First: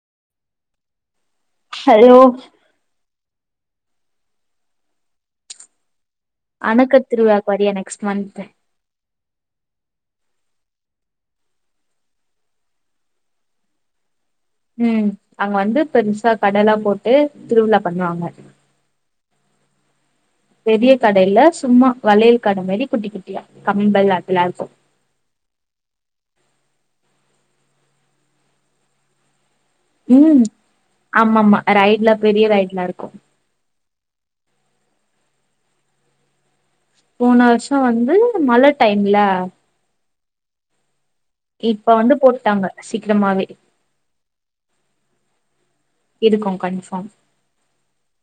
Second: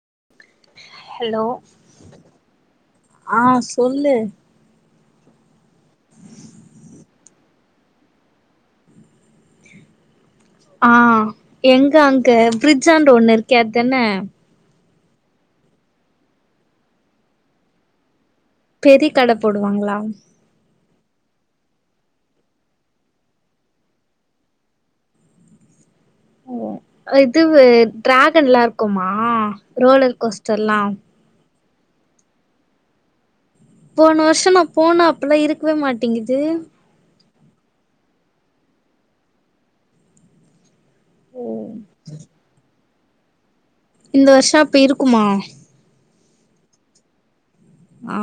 [unintelligible] Hello ஆ சொல்லு அணக்க திருவிழாக்கு வரியா நெக்ஸ்ட் மந்த்து ஆ எங்க அங்க பிரிட்ஜான்ட ஒண்ணு இருக்கே அதானே ம் அங்க வந்து பெருசா கடலா போட்டு திருவிழா பண்ணுவாங்க பெரி கட போடுவாங்களா பெரிய கடையில்ல சும்மா வளையல் கட மாரி குட்டி குட்டியா கம்மல் அதெல்லா இருக்கு [unintelligible] ஓ இதுவு டிராகன்லா இருக்குமா ரோலர் ம் கோஸ்டர்ல்லா ஆமா ஆமா ரைட்ல பெரிய ரைட்லா இருக்கு போன வருஷ நா போன அப்பலா இருக்கவே மாட்டிங்குது போன வருஷோ வந்து மழ டைம்ல இப்ப வந்து போட்டாங்க சீக்கிரமாவே இந்த வருஷ அப்ப இருக்குமா இருக்கு கன்ஃபார்ம் ஆ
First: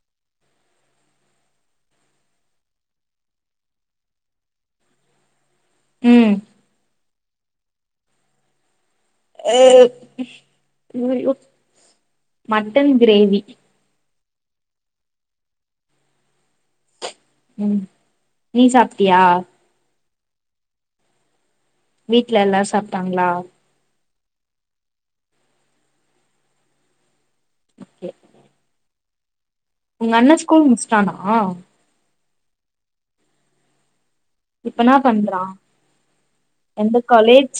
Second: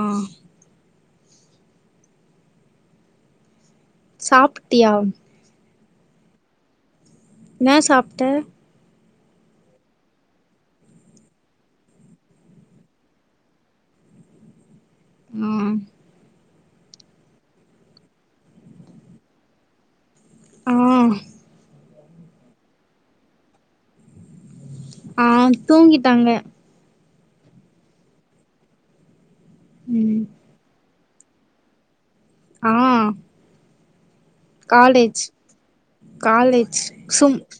சாப்ட்டியா ம் என்னா சாப்ட்ட ஐயையோ மட்டன் கிரேவி ம் ம் நீ சாப்டியா ஆ வீட்ல எல்லாரு சாப்டாங்களா ஆ தூங்கிட்டாங்க ஓகே உங்க ம் அண்ணே ஸ்கூல் முடிஸ்ட்டானா ஆ இப்ப என்னா காலேஜ் பண்றா காலேஜ் எந்த சும் காலேஜ்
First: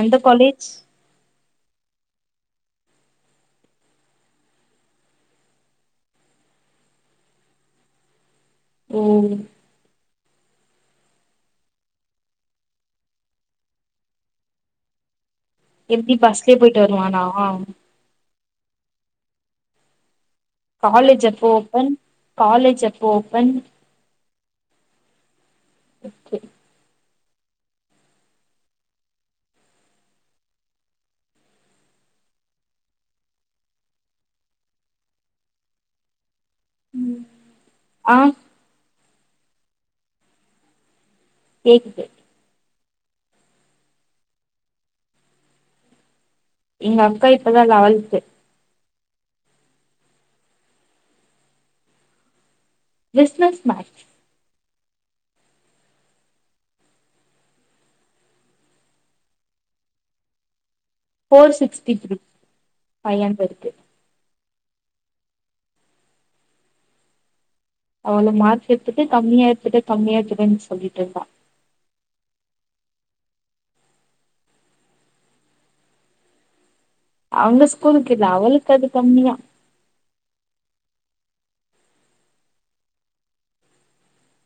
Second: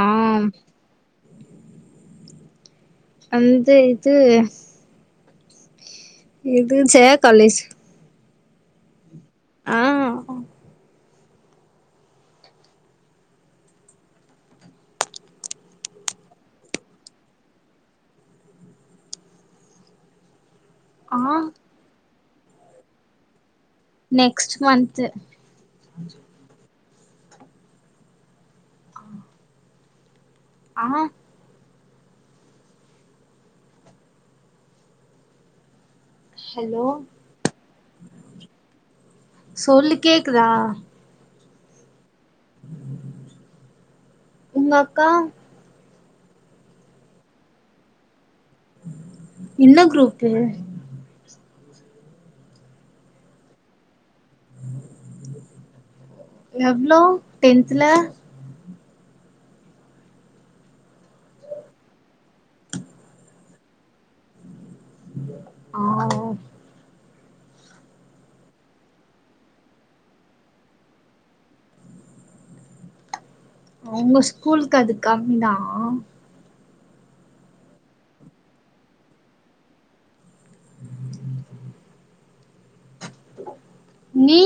எந்த காலேஜ் அந்த இது இது ஜெயா காலேஜ் ம் ஆ எப்டி பஸ்லயே போய்ட்டு வருவானா ஆ காலேஜ் எப்ப ஓப்பன் காலேஜ் எப்ப ஓப்பன் நெக்ஸ்ட் மன்த்து ஆ ஹலோ ம் ஆ சொல்லு கேக்குதா கேக்குது உங்க அக்கா எங்க அக்கா இப்பதா லெவல்த்து என்ன குரூப்பு பிஸ்னஸ் மேக்ஸ் எவ்ளோ டென்த்ல ஃபோர் சிக்ஸ்டி த்ரீ ஃபை ஹண்ட்ரட்க்கு ஆவோ அவ்ளே மார்க் எடுத்துட்டு கம்மியா எடுத்துட்டே கம்மியா எடுத்துட்டேனு சொல்லிட்டு இருக்கா அவுங்க ஸ்கூலுக்கு அது கம்மிதா அவங்க ஸ்கூலுக்கு இல்ல அவளுக்கு அது கம்மியா. நீ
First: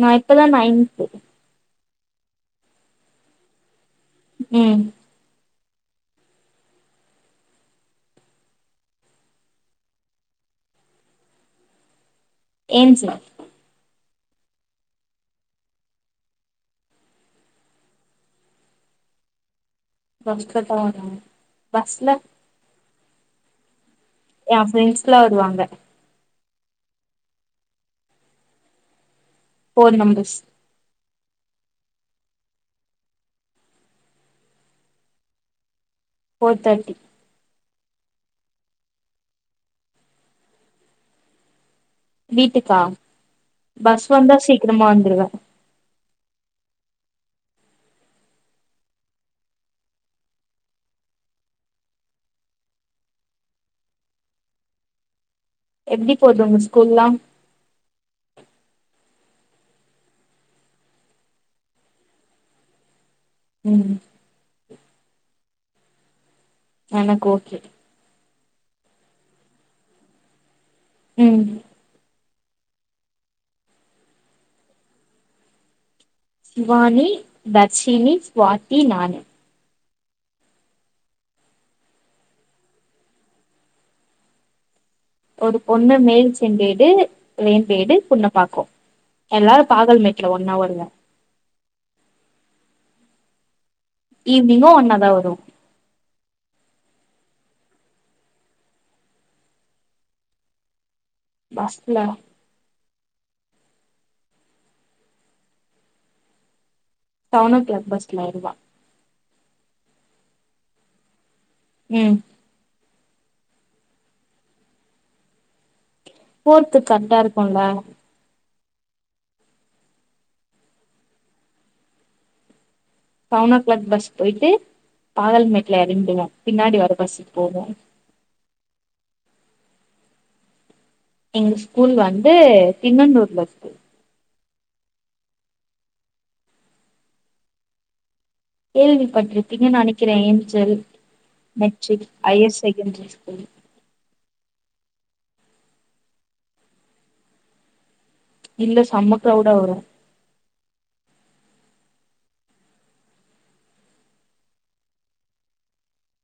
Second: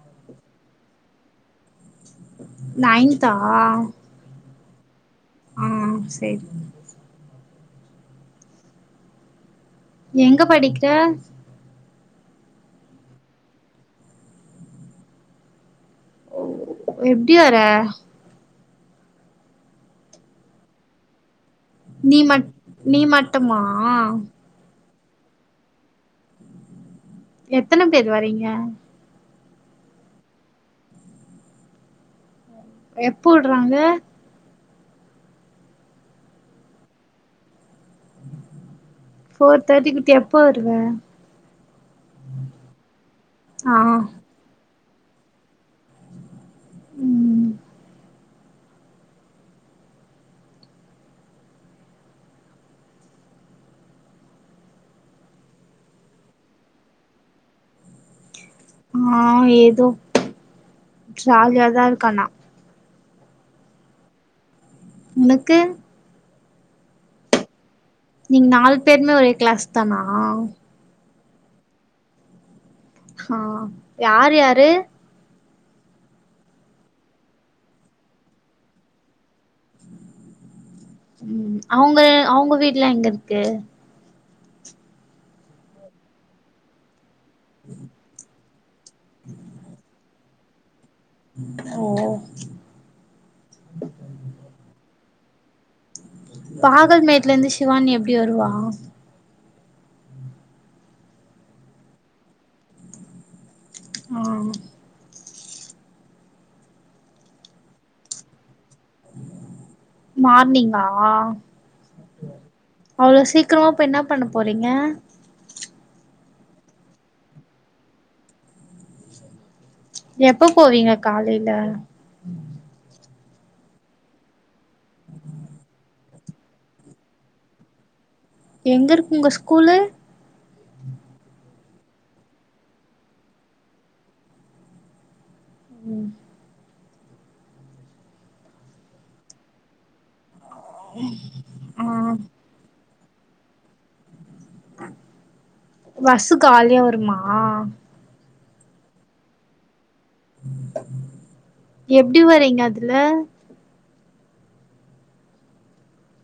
நா இப்பதா நைன்த்து நைன்த்தா ம் ஆ சேரி. எங்க படிக்கிற ஏஞ்சல் ஒ எப்டி வர பஸ்ல தா வராங்க பஸ்ல நீ மட் நீ மட்டுமா என் ஃப்ரெண்ட்ஸ்லா வருவாங்க. எத்தன பேர் வரீங்க. ஃபோர் நம்பர்ஸ் எப்ப உட்றாங்க ஃபோர் தேர்ட்டி ஃபோர் தேர்ட்டி உட்டு எப்ப வருவே வீட்டுக்கா ஆ பஸ் வந்தா சீக்கிரமா வந்துருவே ம் எப்டி போது உங்க ஸ்கூல்லாம் ஆ ஏதோ ஜாலியா தா இருக்கு ஆனா ம் உனக்கு எனக்கு ஓகே நீங்க நாலு பேருமே ஒரே கிளாஸ் தானா ம் ஆ யார் யாரு ஷிவானி, தர்ஷினி, சுவாதி நானு ம் அவுங்க அவுங்க வீட்லா எங்க இருக்கு ஒரு பொண்ணு மேல் செம்பேடு வேம்பேடு புன்னப்பாக்கோ எல்லாரு பாகல்மேட்ல ஒன்ன வருவே. ஓ ஈவ்னிங்கு ஒன்னாதா வருவோ. பாகல்மேட்லருந்து சிவானி எப்டி வருவா பஸ்ல அ செவன் ஓ க்ளாக் பஸ்ல வருவா மார்னிங்கா ம் அவ்ளோ சீக்கிரமா போய் என்ன பண்ண போறீங்க போற்துக்கு கரெக்டா இருக்கும்ல எப்ப போவீங்க காலையில செவன் ஓ கிளாக் பஸ் போயிட்டு பாகல்மேட்ல எறங்கிடுவே பின்னாடி வர பசுக்கு போவே எங்க இருக்கு உங்க ஸ்கூலு எங்க ஸ்கூல் வந்து திண்ணனூர்ல இருக்கு. ம் கேள்வி பட்டிருப்பிங்கன் நெனைக்கிறே ஏஞ்சல் ஆ மெட்ரிக் ஹையர் செகண்டரி ம் பஸ்சு காலியா வருமா இல்ல சம்மக் க்ரவுட ஆவுர எப்டி வரீங்க அதுல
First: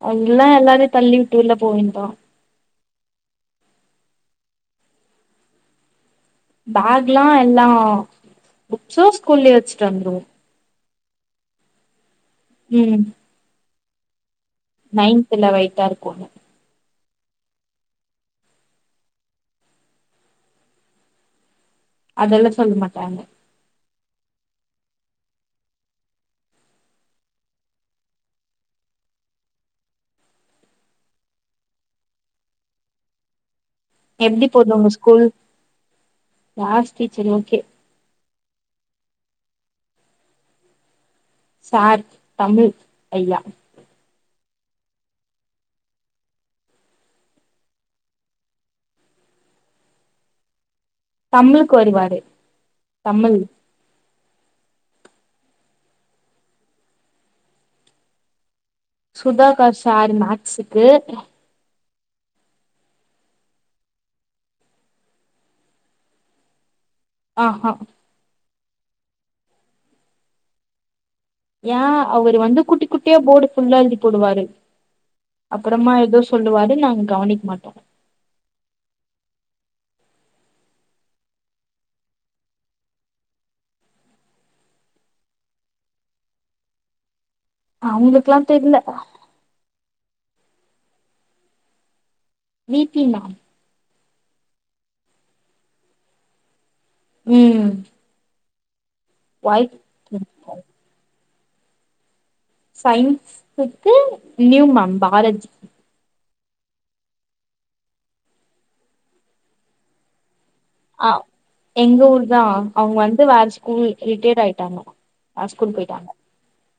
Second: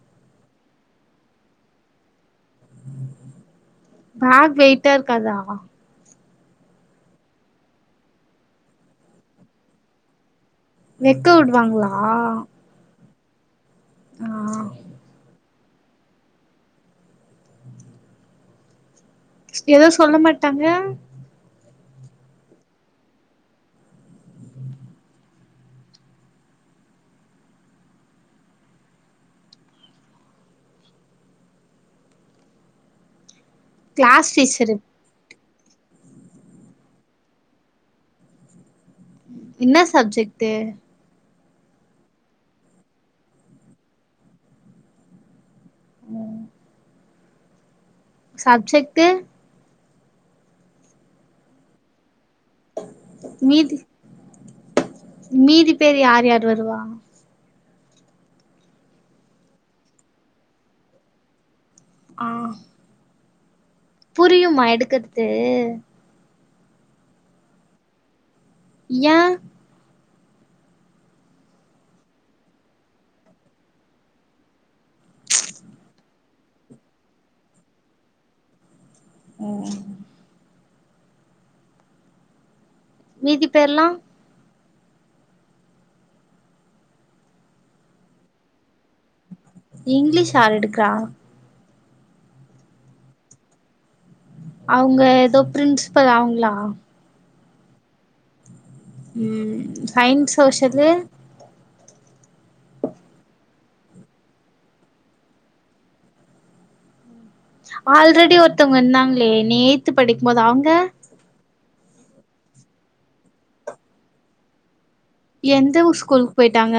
அது இல்ல எல்லாரையு தள்ளி விட்டு வெல்ல போவேண்டிதா பேக் வெய்ட்டார்க்காதா பேக்ல்லா எல்லா புக்ஸு ஸ்கூல்லயே வச்சுட்டு வந்துருவோ வெக்க விடுவாங்ளா ம் ஆ நைன்த்ல வெயிட்டா இருக்கூ எதோ சொல்ல மாட்டாங்க அதெல்லா சொல்ல மாட்டாங்க கிளாஸ் எப்டி போது டீச்சரு உங்க ஸ்கூல் க்ளாஸ் டீச்சர் ஓகே இன்னா சப்ஜெக்டு சார் தமிழ் ஐயா ம் சப்ஜெக்ட்டு தம்ப்ழுக்கு வருவாரு தமிழ் மீட்டு மீதி பேரு யார் யார் வருவா சுதாகார் சார் மேக்ஸுக்கு ஆ புரியுமா எடுக்கறது ஆஹா யா ஏன் அவரு வந்து குட்டி குட்டியா போர்டு ஃபுல்லா எழுதி போடுவாரு அப்பறமா ஏதோ சொல்லுவாரு நாங்க கவனிக் மாட்டோ ம் மீதி பேர்லா அவங்கலுக்லா தெர்ல இங்லிஷ் ஆர் எடுக்றா வி பி மேம் அவுங்க எதோ பிரின்சிபல் அவ்ங்ளா ம் ம் ஒயிட் சைன்ஸ் சோஷலு சையின்ஸ்க்கு நியூ மேம் பாரஜ் ஆல்ரெடி ஒருத்தவ்ங்க இருந்தாங்களே நீ எய்த் படிக்கும்போது அவ்ங்க ஆ எங்க ஊர் தா அவுங்க வந்து வேற ஸ்கூல் ரிட்டையர் ஆயிட்டாங்க வேற ஸ்கூல் எந்த ஊர் போயிட்டாங்க ஸ்கூலுக்கு போயிட்டாங்க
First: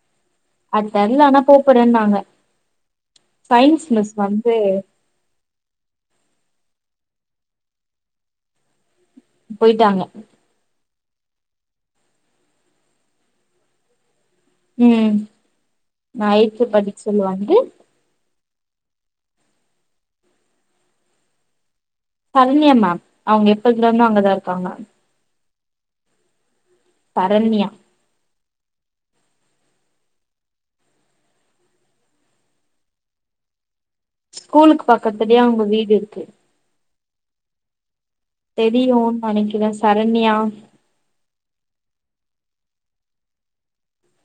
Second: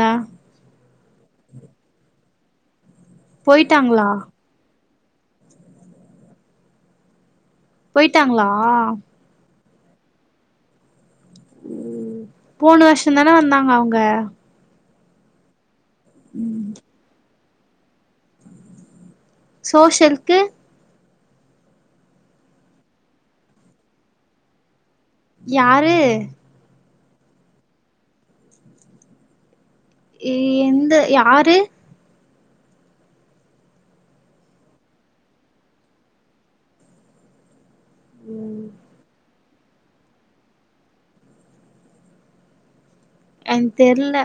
அது தெர்ல ஆனா போப்போறேன்னாங்க சயின்ஸ் போயிட்டாங்களா மிஸ் வந்து போயிட்டாங்ளா போயிட்டாங்க போனு வருஷ தான வந்தாங்க அவ்ங்க ம் நா எய்து படிக்சொல்லு வந்து சோஷியல்கு தரண்யா மேம் அவுங்க எப்பதுல இருந்து அங்கதா இருக்காங்க யாரு தரண்யா இ எந்த யாரு ஸ்கூலுக்கு பக்கத்லயே அவுங்க வீடு இருக்கு தெரியூன் நெனக்கிற சரண்யா என் தெர்ல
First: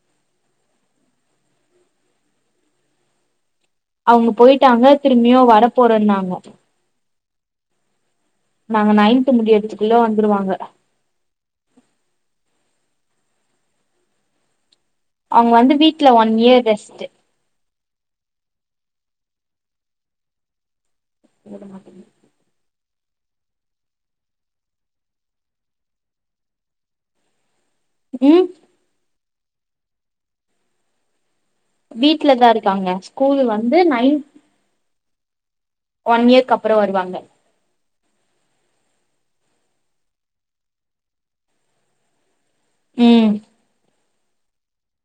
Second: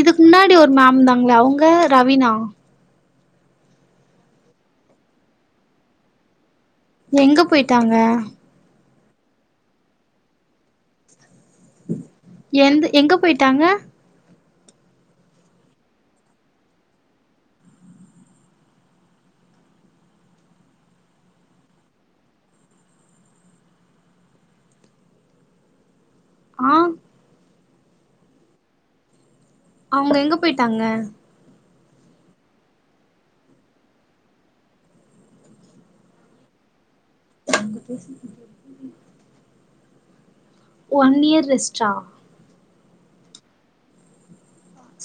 இதுக்கு முன்னாடி ஒரு மேம் இருந்தாங்களே அவுங்க ரவீனா அவுங்க போயிட்டாங்க திரும்பியு வர போறேன்னாங்க எங்க போயிட்டாங்க நாங்க நைன்த் முடியத்துக்குள்ள வந்துருவாங்க எந்து எங்க போயிட்டாங்க அவுங்க வந்து வீட்ல ஒன் இயர் ரெஸ்ட்டு எழுதமாட்டேங்க ஆ ம் அவுங்க எங்க போய்ட்டாங்க வீட்ல தா இருக்காங்க ஸ்கூல் வந்து நைன் ஒன்யியர்க்கு அப்புற வருவாங்க பேசு ஒன்யியர் ரெஸ்ட்டா ம்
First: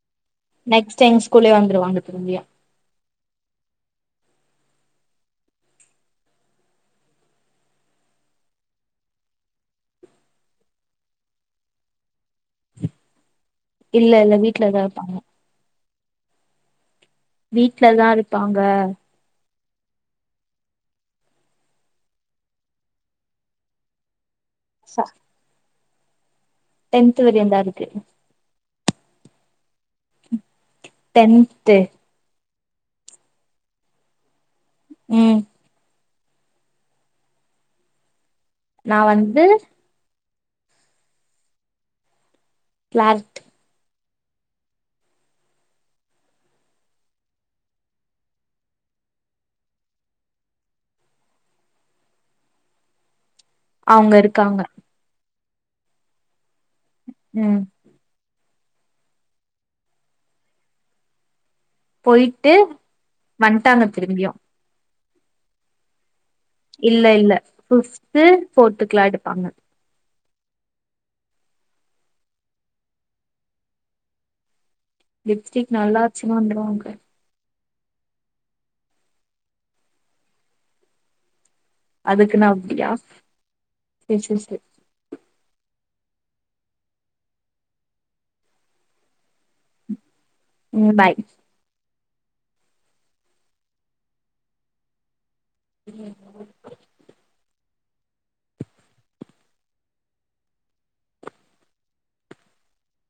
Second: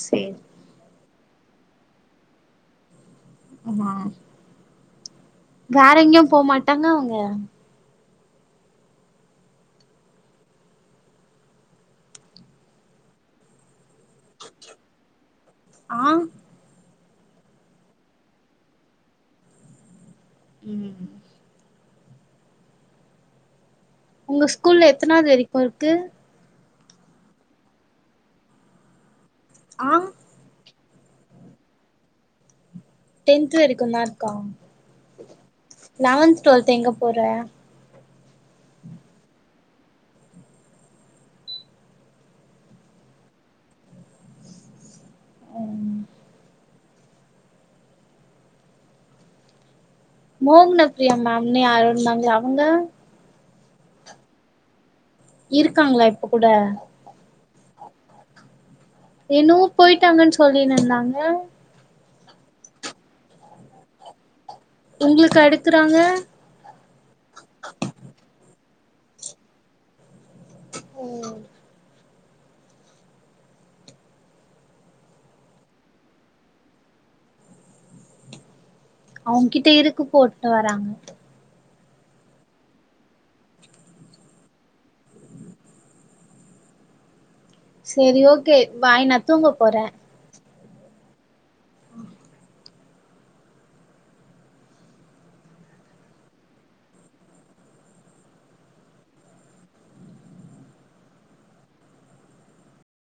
செர் நெக்ஸ்ட் டைம் ஸ்கூலே வந்துருவாங்க திரும்பியு ஆமா வேற எங்கயு போமாட்டாங்க அவுங்க இல்ல இல்ல வீட்லதா இருப்பாங்க ஆ வீட்லதா இருப்பாங்க [inaudible] உங்க ஸ்கூல்ல ச எத்தனாவது வரிக்கு இருக்கு டென்த் வரியுந்தா இருக்கு ஆ டென்த்து டென்த்து வரிக்குன்தா இருக்கா ம் லவன்த் டுவல்த் எங்க போற நா வந்து ப்ளார்ட் [inaudible] மோக்ன பிரியா மேம்னு யாரோ இருந்தாங்களே அவுங்க அவுங்க இருக்காங்க இருக்காங்களா இப்ப கூட ம் என்னுவு போயிட்டாங்கன்னு சொல்லினு இருந்தாங்க போயிட்டு வன்ட்டாங்க திரும்பியு உங்குளுக்கு அடுக்குறாங்க இல்ல இல்ல பிஃப்து ஃபோர்த்துக்குலா எடுப்பாங்க ம் லிப்ஸ்டிக் நல்லாச்சுனா வந்துருவாங்க அவுங்க கிட்ட இருக்கு போட்டு வராங்க அதுக்குன்னா அப்டியா [unintelligible] சேர் சேர் சேர் செரி ஓகே பாய் நா தூங்க போறே ம் பாய் [inaudible]